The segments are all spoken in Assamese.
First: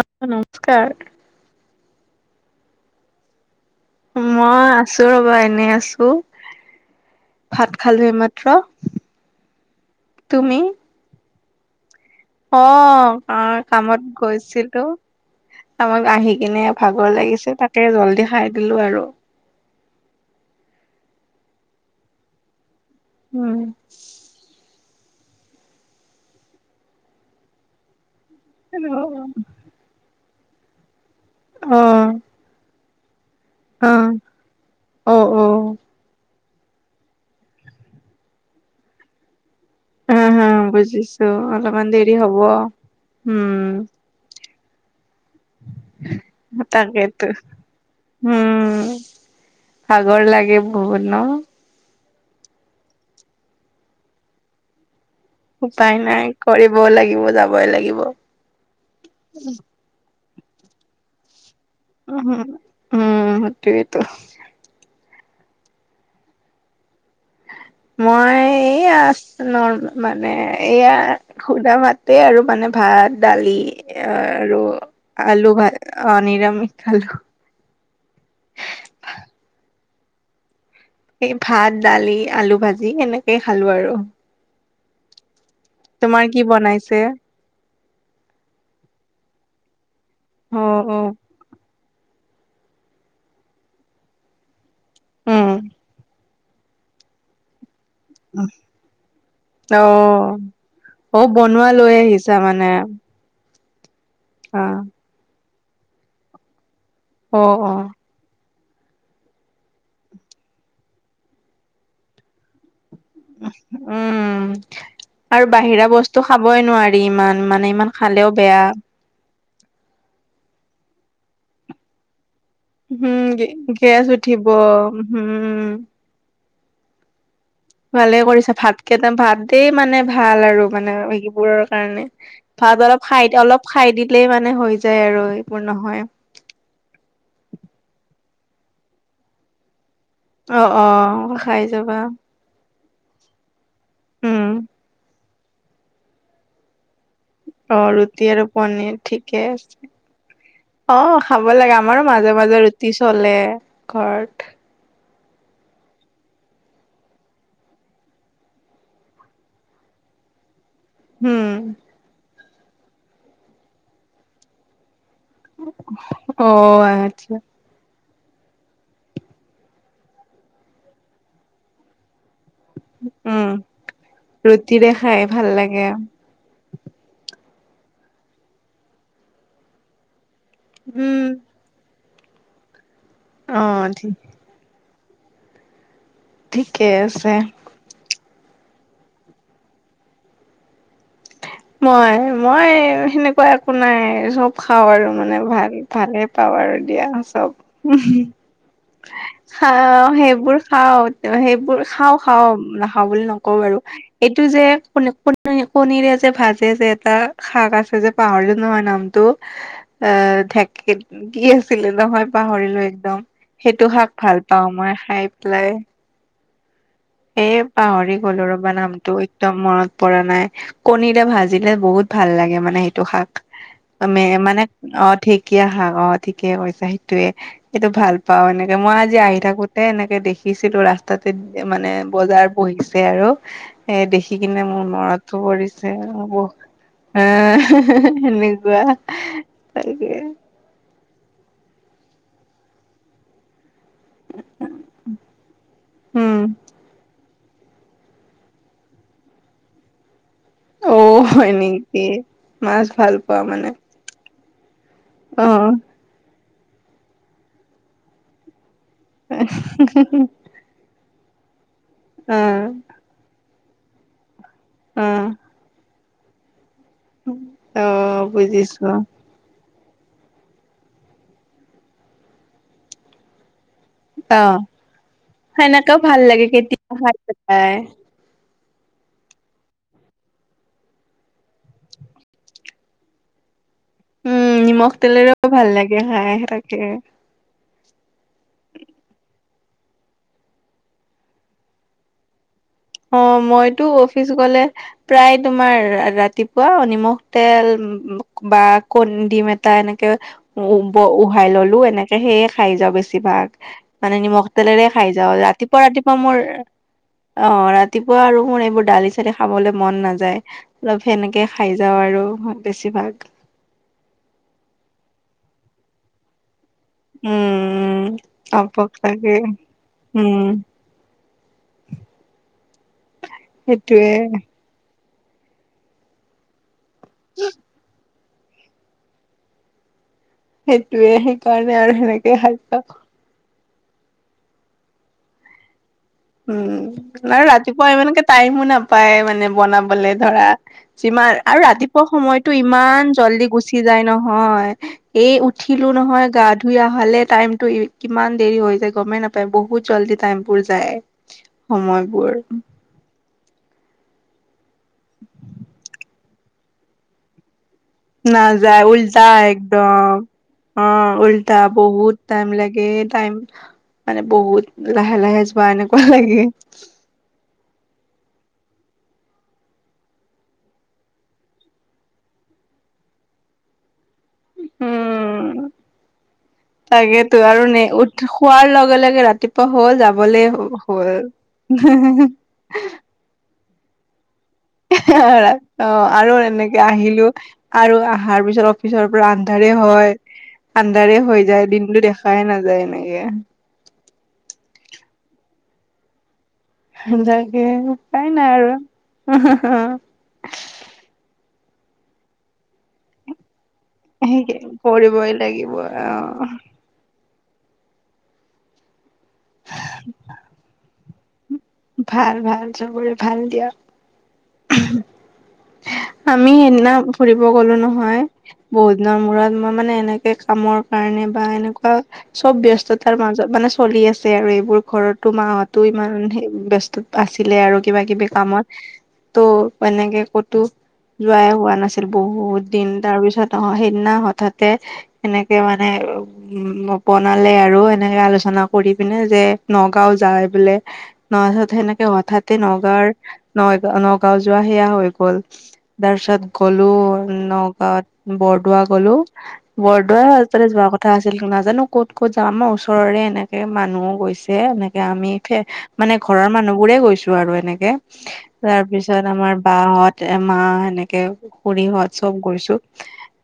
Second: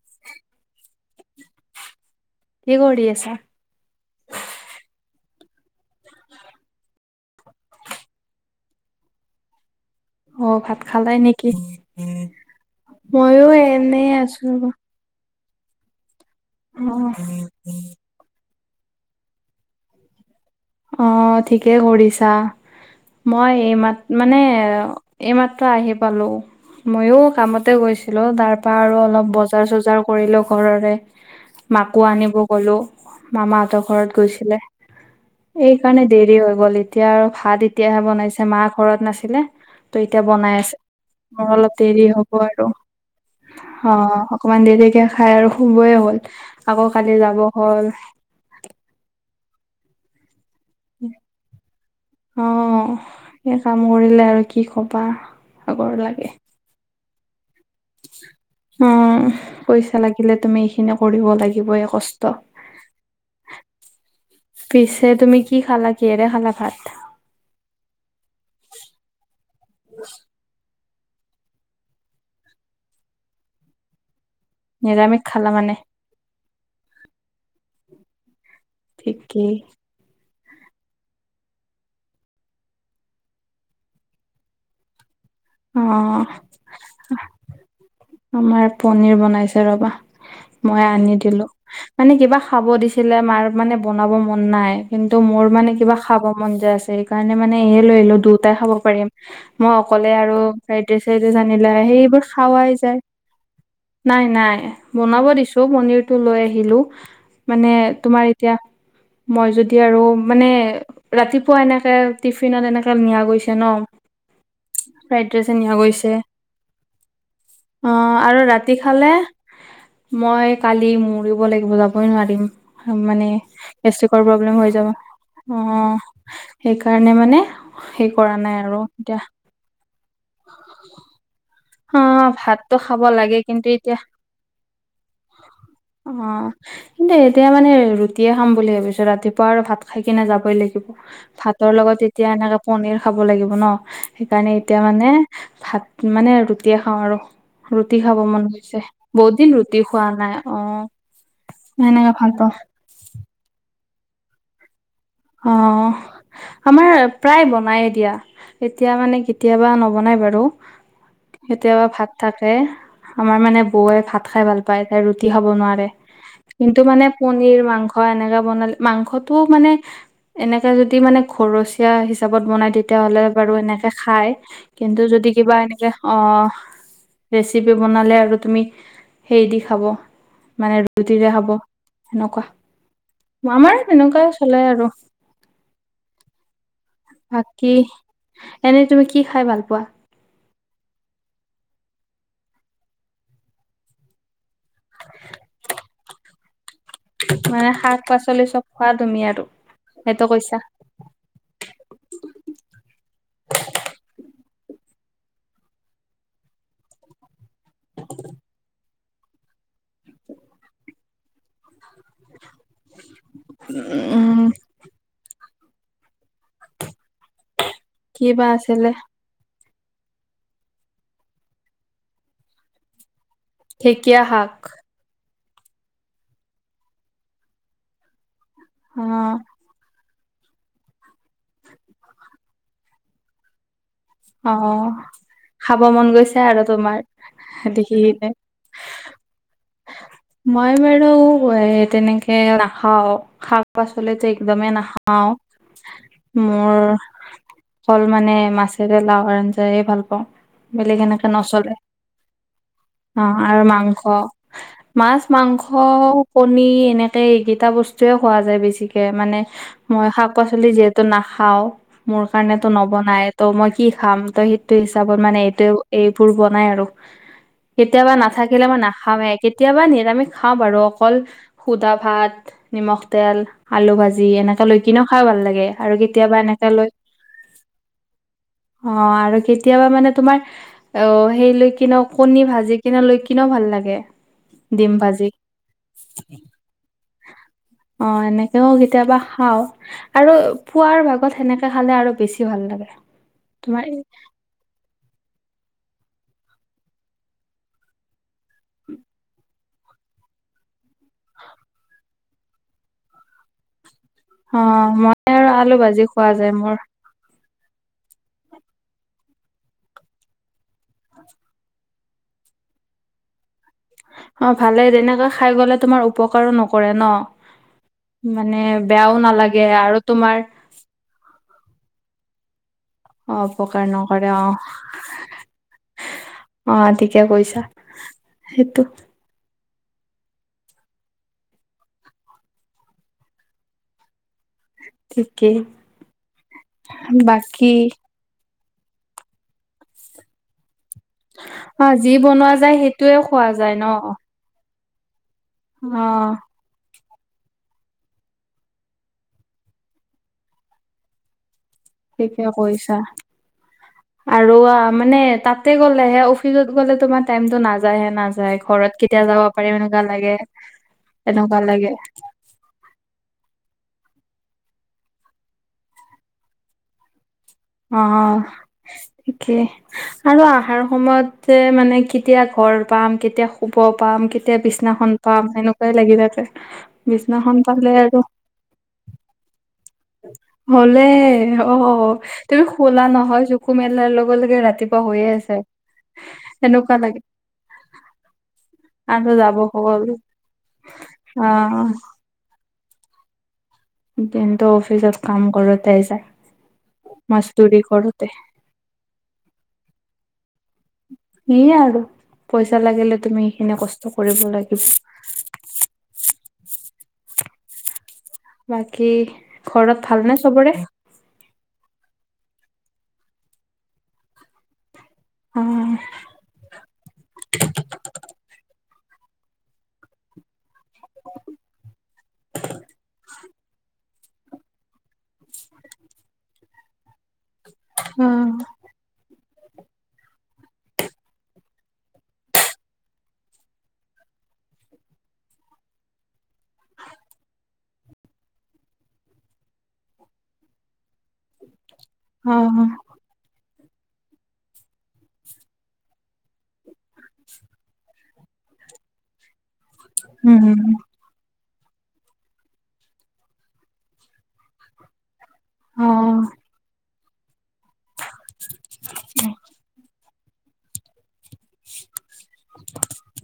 অ', নমস্কাৰ। কি কৰি আছা? মই আছোঁ ৰবা এনে আছোঁ। ভাত খালোঁ এইমাত্ৰ। অ', তুমি ভাত খালাই নেকি? অ', ময়ো অ', কামত এনেই আছো ৰ'বা। গৈছিলোঁ। কামক আহি কিনে অ', ভাগৰ লাগিছে তাকে জল্দি খাই দিলোঁ আৰু। অ', ঠিকে কৰিছা, মই উম এই মাত মানে এইমাত্ৰ আহি পালোঁ, মইও কামতে গৈছিলোঁ। তাৰ আৰু অলপ বজাৰ-চজাৰ কৰিলোঁ ঘৰৰে, অ মাকো আনিব গ'লো মামাহঁতৰ অ ঘৰত গৈছিলে। অ', অ'। এই কাৰণে দেৰি হৈ গ'ল, এতিয়া আৰু ভাত এতিয়াহে বনাইছে মা ঘৰত নাছিলে। ত হা এতিয়া হা বনাই আছে। বুজিছো মোৰ অলপ অলপমান দেৰি হ'ব আৰু উম অ'। অকমান দেৰিকে খাই আৰু শুবই হ'ল আকৌ কালি তাকেতো যাব হ'ল। উ'ম, ভাগৰ লাগে বহুত ন? অ', এই কাম কৰিলে আৰু কি কবা। ভাগৰ উপায় লাগে নাই কৰিবও লাগিব, যাবই লাগিব। উ'ম, পইচা লাগিলে তুমি এইখিনি কৰিব লাগিব। এক উ'ম, হু'ম, উ'ম সেইটোৱেতো। পিছে তুমি কি খালা, কিহেৰে খালা ভাত? মই এইয়া, ন মানে এয়া। সুদা ভাতে আৰু মানে ভাত, দালি আৰু নিৰামিষ খালা আলু ভা মানে অ', নিৰামিষ খালোঁ। ঠিকেই। এই ভাত, দালি, আলু ভাজি সেনেকেই খালোঁ আৰু। তোমাৰ অ'। কি বনাইছে আমাৰ পনিৰ বনাইছে ৰবা, অ মই অ আনি দিলোঁ। মানে কিবা খাব দিছিলে, মাৰ মানে বনাব মন নাই। কিন্তু মোৰ উম মানে কিবা খাব মন যায় আছে। সেইকাৰণে মানে এয়ে লৈ আহিলোঁ। দুটাই খাব পাৰিম। মই অ অকলে আৰু ফ্ৰাইড ৰাইচ অ চাইদেচ বনোৱা আনিলে, লৈ সেইবোৰ আহিছা মানে খাৱাই যায়। নাই-নাই অ বনাব দিছোঁ, পনিৰটো লৈ আহিলোঁ। অ অ মানে তোমাৰ এতিয়া মই যদি আৰু মানে ৰাতিপুৱা এনেকে টিফিনত এনেকে নিয়া গৈছে ন? উম ফ্ৰাইড আৰু ৰাইচ নিয়া বাহিৰা গৈছে। বস্তু খাবই নোৱাৰি ইমান মানে ইমান অ', খালেও আৰু বেয়া ৰাতি খালে মই কালি মৰিব লাগিব, যাবই নোৱাৰিম। উম মানে গে গেছ গেষ্টিকৰ উঠিব প্ৰব্লেম হৈ যাব। উম অ', সেইকাৰণে মানে সেই ভালে কৰা কৰিছা নাই আৰু ভাতকেইটা এতিয়া ভাত দেই মানে ভাল আৰু মানে হেৰিবোৰ অ কাৰণে ভাতটো ভাত খাব অলপ খাই লাগে কিন্তু অলপ এতিয়া খাই দিলেই মানে হৈ যায় আৰু এইবোৰ নহয়। অ কিন্তু এতিয়া মানে ৰুটিয়ে খাম বুলি ভাবিছোঁ, ৰাতিপুৱা আৰু ভাত খাই কিনে যাবই অ অ লাগিব। খাই ভাতৰ যাবা লগত এতিয়া এনেকে পনীৰ খাব লাগিব ন, সেইকাৰণে উম এতিয়া মানে ভাত মানে ৰুটিয়ে খাওঁ আৰু। অ', খাব ৰুটি আৰু মন গৈছে পনীৰ বহুত ঠিকে দিন ৰুটি আছে। খোৱা নাই অ', খাব লাগে আমাৰো সেনেকে ভাল পাওঁ মাজে-মাজে ৰুটি তি চলে ঘৰত। অ'। আমাৰ প্ৰায় বনায়ে দিয়া, এতিয়া মানে কেতিয়াবা নবনাই বাৰু। উম কেতিয়াবা ভাত থাকে, আমাৰ মানে বৌৱে ভাত খাই ভাল পায়, তাই ৰুটি খাব নোৱাৰে। অ কিন্তু মানে আচ্ছা পণিৰ, মাংস অ', এনেকা বনালে মাংসটো মানে এনেকে যদি মানে ঘৰচীয়া হিচাপত বনাই তে তেতিয়াহ'লে উম বাৰু এনেকে খায়, ৰুটিৰে কিন্তু খাই যদি ভাল কিবা লাগে এনেকে অ'। ৰেচিপি বনালে আৰু তুমি সেই দি খাব, মানে উম ৰুটিৰে খাব। সেনকা। অ সেই ঠিক তেনেকুৱাই চলে আৰু। ঠিকে। আছে বাকী, এনেই তুমি কি খাই ভাল পোৱা? মই? মই সেনেকুৱা একো নাই, চব খাওঁ আৰু মানে ভাল ভালে পাওঁ আৰু দিয়া চব, মানে শাক উম। পাচলি চ'ব খোৱা? তুমি আৰু খাওঁ, সেইটো কৈছা সেইবোৰ খাওঁ। অ', সেইবোৰ খাওঁ-খাওঁ, নাখাওঁ বুলি নকওঁ বাৰু। এইটো যে, ক-ক-কণীৰে যে ভাজে যে এটা? শাক আছে যে? পাহৰিলোঁ নহয় নামটো। অ', ঢেকিত, কি আছিলে নহয় পাহৰিলোঁ। একদম। সেইটো শাক উম ভাল পাওঁ মই খাই পেলাই। এ পাহৰি কি বা গলোঁ ৰ'বা আছিলে নামটো? একদম মনত পৰা নাই। কণীৰে ভাজিলে বহুত ভাল লাগে মানে সেইটো শাক। ঢেকীয়া মে শাক মানে অ', ঢেঁকীয়া শাক অ', ঠিকে কৈছা সেইটোৱে। সেইটো ভাল পাওঁ, এনেকে মই অ আজি আহি থাকোঁ তে এনেকে দেখিছিলোঁ ৰাস্তাতে মানে বজাৰ বহিছে আৰু। এ দেখি দেখি অ কিনে মোৰ মনটো খাব পৰিছে, মন গৈছে বহু আৰু তোমাৰ দেখিলে [unintelligible] সেনেকুৱা তাকে। মই বাৰু এ তেনেকে নাখাও। খা পাচলিটো একদমেই নাখাওঁ। উম মোৰ অকল মানে মাছেৰে লাউ আঞ্জায়ে ভাল পাওঁ। অ বেলেগ এনেকে হয় নচলে। নেকি মাছ ভাল অ পোৱা আৰু মানে মাংস মাছ, অ মাংস, কণী এনেকে এইকেইটা বস্তুৱে খোৱা যায় বেছিক কে মানে মই শাক-পাচলি যিহেতু নাখাও, মোৰ অ কাৰণেতো নবনায়। ত' মই কি খাম? ত' সেইটো অ হিচাপত মানে এইটোৱে এইবোৰ বনাই আৰু। অ কেতিয়াবা নাথাকিলে মই বুজিছো নাখাৱে। কেতিয়াবা নিৰামিষ খাও বাৰু। অকল শুদা ভাত, নিমখ তেল আলু ভাজি অ এনেকা লৈ কেনেও খাই ভাল লাগে। আৰু কেতিয়াবা এনেকে লৈ হয়। অ আৰু কেতিয়াবা মানে তোমাৰ অ সেইলৈ কিনেও কণী ভাজি কিনে লৈ কিনেও ভাল লাগে। উম ডিম নিমখ ভাজি তেলেৰেও ভাল লাগে খাই তাকে। অ এনেকেও কেতিয়াবা খাও। আৰু পুৱাৰ ভাগত সেনেকে খালে আৰু বেছি ভাল লাগে। অ মইতো তোমাৰ অফিচ গলে প্ৰায় তোমাৰ ৰাতিপুৱা নিমখ তেল বা কণ ডিম এটা এনেকে উ ব উহাই ল'লো এনেকে সেয়ে খাই যাওঁ বেছিভাগ। মানে নিমখ অ তেলেৰে খাই মই যাওঁ। আৰু আলু ৰাতিপুৱা ভাজি ৰাতিপুৱা খোৱা মোৰ যায় অ ৰাতিপুৱা আৰু মোৰ এইবোৰ দালি-চালি খাবলে মন নাযায়। অলপ সেনেকে খাই যাওঁ আৰু বেছিভাগ। অ ভালে, তেনেকে খাই গ'লে তোমাৰ উপকাৰো নক কৰে ন? উম, মানে অপক বেয়াও লাগে নালাগে আৰু উম, তোমাৰ অ উপকাৰ সেইটোয়ে নকৰে অ। অ ঠিকে কৈছা সেইটো। সেইটোৱে সেইকাৰণে আৰু সেনেকে খাই যাও। ঠিকেই। উম আৰু বাকী ৰাতিপুৱা ইমানকে টাইমো নাপায় মানে বনাবলে ধৰা। যিমান আৰু অ ৰাতিপুৱা যি বনোৱা সময়তো যায় ইমান সেইটোয়ে খোৱা জল্দি গুচি যায় ন হয় এই উঠিলো অ নহয় গা ধ ধুই অহালে টাইমটো কিমান দেৰি হৈ যায় গমেই নাপায়। বহুত জল্দি টাইমবোৰ যায়। সময়বোৰ ঠিকে কৈছা। আৰু অ মানে তাতে গ'লেহে অফিচত গ'লে তোমাৰ টাইমটো নাযায় হে নাযায়। ঘৰত উল্টা কেতিয়া যাব পাৰিম এনেকুৱা একদম লাগে, অ উল্টা এনেকুৱা লাগে। বহুত টাইম লাগে টাইম মানে বহুত লাহে লাহে যোৱা এনেকুৱা লাগে। অ, অ ঠিকে। আৰু আহাৰ সময়ত তে মানে কেতিয়া ঘৰ পাম, কেতিয়া শুব পাম, কে কেতিয়া বিছনাখন পাম উম সেনেকুৱাই লাগি থাকে। তাকেতো বিছনাখন আৰু নে পালে উঠ আৰু শোৱাৰ লগে লগে ৰাতিপুৱা হ'ল যাবলে হ'লে হ'ল অ তুমি শুলা নহয় চকু মেলাৰ লগে লগে ৰাত [unintelligible] অ আৰু এনেকে লাগে আহিলো আৰু আহাৰ পিছত পিছৰ পৰা আৰু যাব আন্ধাৰে হ'ল হয়। আন্ধাৰে হৈ যায় আহ দিন বুলি দেখাই নাযায় এনেকে। দিনটো অফিচত কাম কৰোতে যায়। তাকে মাছদুৰি কৰোতে উপায় নাই আৰু [unintelligible] সেইয়াই আৰু পইচা লাগিলে তুমি সেইখিনি কচ সেইখিনি কৰিবই লাগিব অহ। বাকী ঘৰত ভাল নে চবৰে? ভাল, ভাল চবৰে ভাল দিয়া। উম। আমি সেইদিনা ফুৰিব গলো নহয় বহুত দিনৰ মূৰত। মই মানে এনেকে কামৰ কাৰণে বা এনেকুৱা চব ব্যস্ততাৰ মাজত মানে চলি আছে আৰু এইবোৰ। ঘৰতো মাহঁতো ইমান সেই ব্যস্ত আছিলে আৰু অ কিবা-কিবি কামত। ত' এনেকে ক'তো যোৱাই হোৱা নাছিল বহুত দিন। তাৰ পিছত অ সেইদিনা হঠাতে সেনেকে মানে উম বনালে আৰু এনেকে আলোচনা কৰি পিনে যে নগাঁও যায় বোলে ন থত সেনেকে হঠাতে অ নগাঁৱ নইগা নগাঁও যোৱা সেয়া হৈ গ'ল তাৰপিছত গলো নগাঁৱত বৰদোৱা গলো বৰদোৱা সেফালে যোৱা উম কথা আছিল। তেল কে নাজানো ক'ত ক'ত যাওঁ আমাৰ ওচৰৰে এনেকে মানুহ গৈছে এনেকে আমি খে অ মানে ঘৰৰ মানুহবোৰে গৈছো আৰু এনেকে তাৰ পিছত আমাৰ বাহত তে মা সেনেকে খুৰীহত চব গৈছো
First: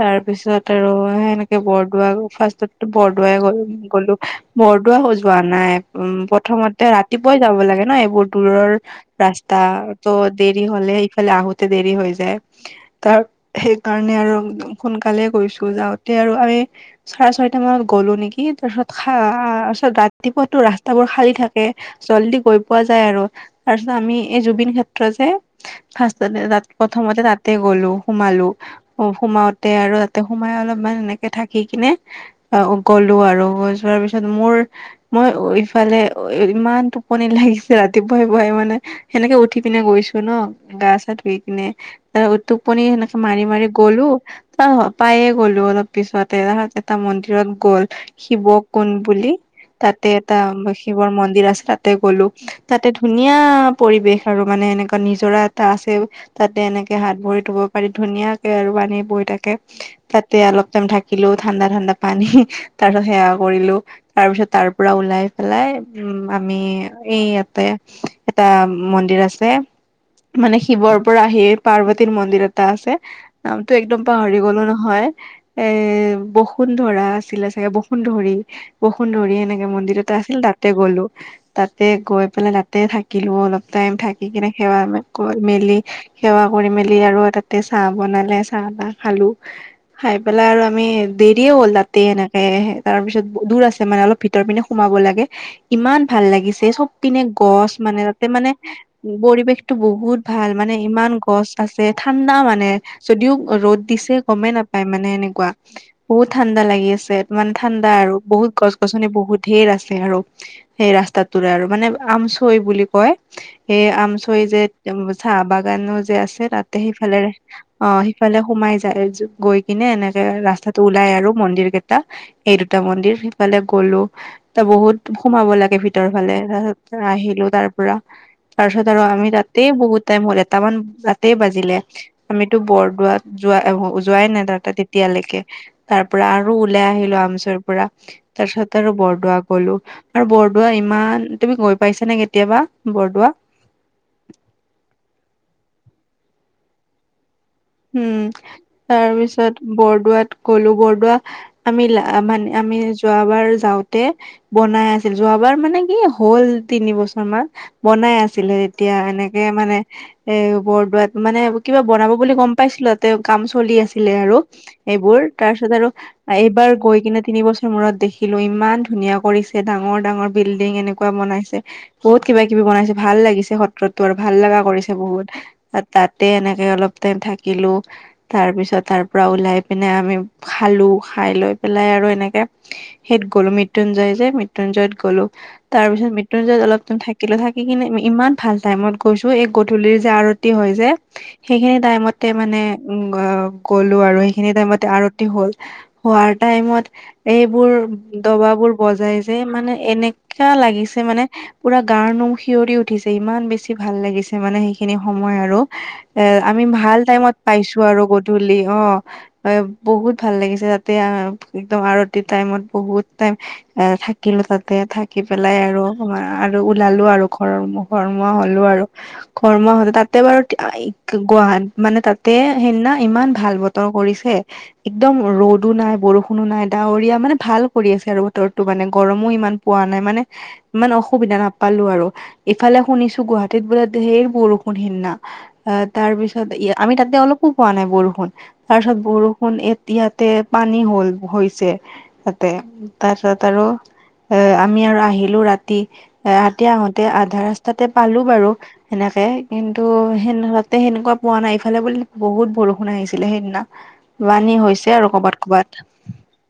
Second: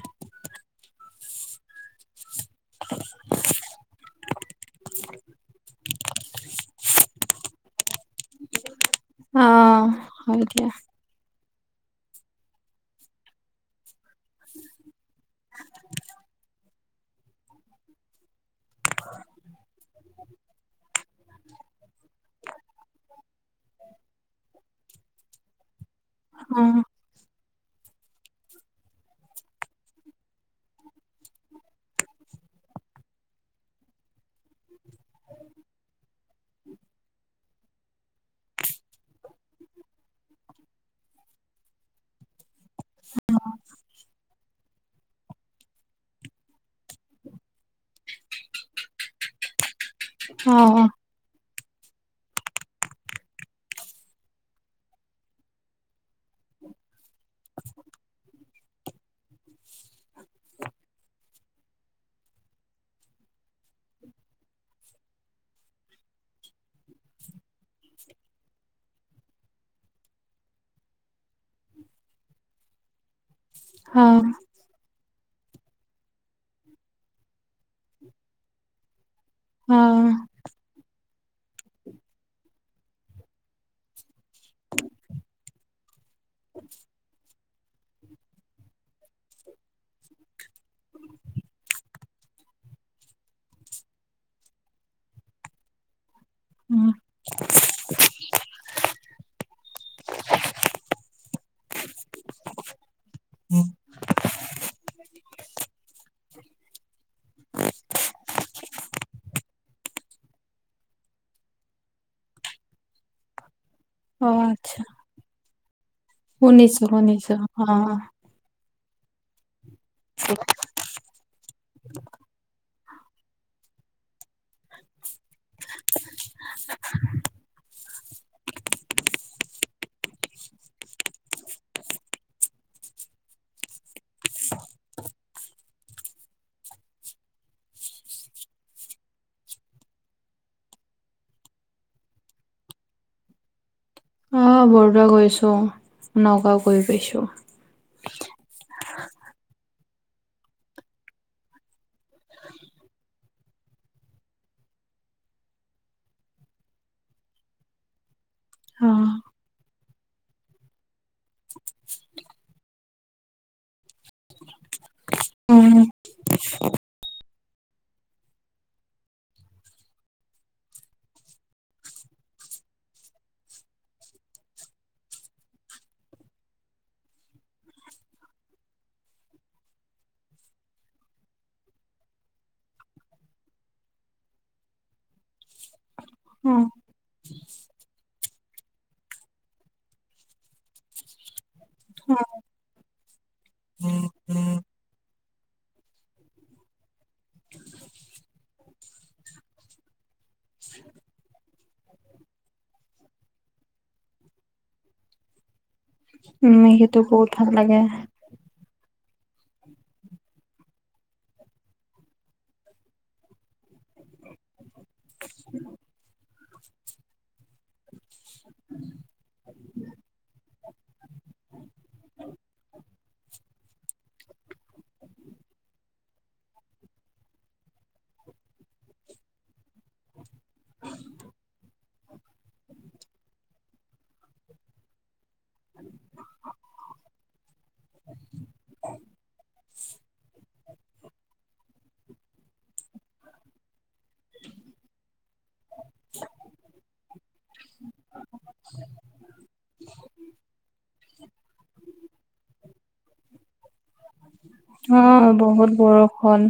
তাৰ পিছত আৰু সেনে বৰডোৱা ফাৰ্ষ্টততটো বৰডুৱা গলো। এহ বৰদোৱা হৈ যোৱা নাই, উম প্ৰথমতে ৰাতিপুৱাই যাব লাগে ন এই ব দূৰৰ অ ৰাস্তা ত' হয় দেৰি দিয়া হলে ইফালে আহোতে দেৰি হৈ যায়। তাৰ সেইকাৰণে আৰু সোনকালে গৈছো যাওঁতে আৰু আমি চাৰে ছয়টা মানত গ'লো নেকি তাৰপিছত সাৰা অ ৰাতিপুৱাতো ৰাস্তাবোৰ খালী থাকে। জল্দি গৈ পোৱা যায় আৰু তাৰ পিছত আমি এই জুবিন ক্ষেত্ৰ যে ফাষ্টতে অ তাত প্ৰথমতে তাত তাতে গলো সোমালো সোমাওতে আৰু তাতে সোমাই অলপমান এনেকে থাকি কিনে অ গ'লো আৰু যোৱাৰ পিছত মোৰ মই ইফালে অ ই ইমান টোপনি লাগিছে ৰাতিপুৱাই পুৱাই মানে। সেনেকে উঠি পিনে গৈছো ন, গা চা ধুই পিনে ত টোপনি সেনেকে মাৰি মাৰি গলো অ পায়ে গ'লো অলপ পিছতে তাৰপিছত এটা মন্দিৰত গ'ল। শিৱ কুণ বুলি তাতে এটা অ শিৱৰ মন্দ দিৰ আছে তাতে গ'লো তাতে ধুনীয়া পৰিৱেশ আৰু মানে এনেকুৱা নিজৰা এটা আছে। তাতে এনেকে হাত ভৰি ধুব পাৰি ধুনীয়াকে আৰু পানী বৈ থাকে। তাতে অলপ টাইম থাকিলো ঠাণ্ডা ঠাণ্ডা পানী তাৰ সেৱা কৰিলো। তাৰ পিছত তাৰ পৰা ওলাই পেলাই উম আমি এই ইয়াতে এটা মন্দিৰ আছে। মানে শিৱৰ পৰা আহি পাৰ্বতীৰ মন্দিৰ এটা আছে। নামটো অ একদম পাহৰি গ'লো নহয়। এ বসুন্ধৰা আছিলে চাগে বসুন্ধৰি বসুন্ধৰি এনে কে অ মন্দিৰ এটা আছিল তাতে গ'লো। তাতে গৈ পেলাই তাতে থাকিলো, অলপ টাইম থাকি কিনে সেৱা কৈ মেলি সেৱা কৰি মেলি আৰু তাতে চাহ বনালে চাহ তাহ খালো। খাই পেলাই আৰু আমি দেৰিয়ে হ'ল তাতে এনেকে তাৰপিছত দূৰ আছে মানে অলপ ভিতৰ পিনে সোমাব লাগে ইমান ভাল লাগিছে চব উম, পিনে গছ মানে তাতে মানে পৰিৱেশটো বহুত ভাল মানে ইমান গছ আছে ঠাণ্ডা মানে। যদিও ৰ'দ দিছে গমেই নাপায় মানে এনেকুৱা বহুত ঠাণ্ডা লাগি আছে। মানে ঠাণ্ডা আৰু বহুত গছ - গছনি বহুত ধেৰ আছে আৰু। সেই ৰাস্তাটোৰে আৰু মানে আমচৈ বুলি কয়। এই অ আমচৈৰি যে আচ্ছা চাহ বাগানো যে আছে তাতে শুনিছো সেইফালে শুনিছো অ আহ সে সিফালে সোমাই যায় যি গৈ কিনে এনেকে ৰাস্তাত টো ওলাই আৰু মন্দিৰ কেইটা এই দুটা মন্দিৰ সিফালে গলো ত বহুত সোমাব লাগে ভিতৰ ফালে তাৰ পিছত আহিলো তাৰ ৰা তাৰপিছত আৰু আমি তাতে বহুত টাইম হল এটামান তাতে বাজিলে। আমিতো বৰদোৱাত যোৱা যোৱাই নাই তাতে তেতিয়ালেকে। তাৰ পৰা আৰু ওলাই আহিলো আমচুৰ পৰা তাৰ পিছত আৰু বৰদোৱা গলো। আৰু বৰদোৱা ইমান, তুমি গৈ পাইছা নে কেতিয়াবা বৰদোৱা? অ বৰদোৱা গৈছো, নগাওঁ গৈ পাইছো। উম। তাৰপিছত বৰদোৱাত গলো বৰদোৱা আমি লা মানে আমি যোৱাবাৰ যাওঁতে বনাই আছিল যোৱাবাৰ মানে কি হ'ল তিনি বছৰ মান। বনাই আছিলে অ এতিয়া এনেকে মানে এ বৰদোৱাত মানে কিবা বনাব বুলি গম পাইছিলোঁ তাতে তেওঁ কাম চলি আছিলে আৰু এইবোৰ উম তাৰপিছত আৰু এইবাৰ গৈ কিনে তিনিবছৰ মূৰত দেখিলোঁ ইমান ধুনীয়া কৰিছে ডাঙৰ-ডাঙৰ বিল্ডিং এনে নেকুৱা বনাইছে বহুত কিবা কিবি বনাইছে ভাল লাগিছে সত্ৰতো আৰু ভাল লাগা কৰিছে বহুত। অ, তাতে এনেকে অলপ টাইম থাকিলোঁ তাৰপিছত তাৰপৰা ওলাই পিনে আমি খালো খাই লৈ পেলাই আৰু এনেকে সেইত গ'লো মৃত্যুঞ্জয় যে মৃত্যুঞ্জয়ত গ'লো। তাৰ পিছত মৃত্যুঞ্জয় উম অলপম থাকিলো থাকি কিনে ইমান ভাল টাইমত গৈছো এই গধূলিৰ যে আৰ ৰতি হৈ যে সেইখিনি টাইমত তে মানে [unintelligible] গ'লো আৰু সেইখিনি টাইমতে আৰতি হ'ল হোৱাৰ টাইমত এইবোৰ দবাবোৰ বজাই যে মানে এনেকা লাগিছে মানে পুৰা গাৰ নোম হিঞৰি উঠিছে ইমান বেছি ভাল লাগিছে মানে সেইখিনি সময় আৰু এ উম আমি সেইটো ভাল বহুত টাইমত ভাল লাগে পাইছো আৰু গধূলি অ, [unintelligible] বহুত ভাল লাগিছে তাতে [unintelligible] একদম আৰতি টাইমত বহুত টাইম এ থাকিলোঁ তাতে থাকি পেলাই আৰু [unintelligible] আৰু ওলালো আৰু ঘৰমুখৰ ঘৰমুৱা হলো আৰু ঘৰমুৱা হলো তাতে বাৰু [unintelligible] গুৱাহাট মানে তাতে সেইদিনা ইমান ভাল বতৰ কৰিছে একদম ৰ'দো নাই বৰষুণো নাই ডাৱৰীয়া মানে ভাল কৰি আছে আৰু বতৰটো মানে গৰমো ইমান পোৱা নাই মানে ইমান অসুবিধা নাপালোঁ আৰু ইফালে শুনিছো গুৱাহাটীত বোলে ধেৰ বৰষুণ সেইনা। আহ, তাৰ পিছত আমি তাতে অলপো পোৱা নাই বৰষুণ তাৰপিছত বৰষুণ এতিয়াতে পানী হল হৈছে তাতে তাৰপিছত আৰু এ আমি আৰু আহিলোঁ ৰাতি এ ৰাতি আহোতে আধা ৰাস্তাতে পালো বাৰু এনেকে কিন্তু সে [unintelligible] তাতে সেনেকুৱা পোৱা নাই ইফালে বুলি বহুত বৰষুণ আহিছিলে সেইদিনা পানী হৈছে অ আৰু কবাত- কবাত। বহুত বৰষুণ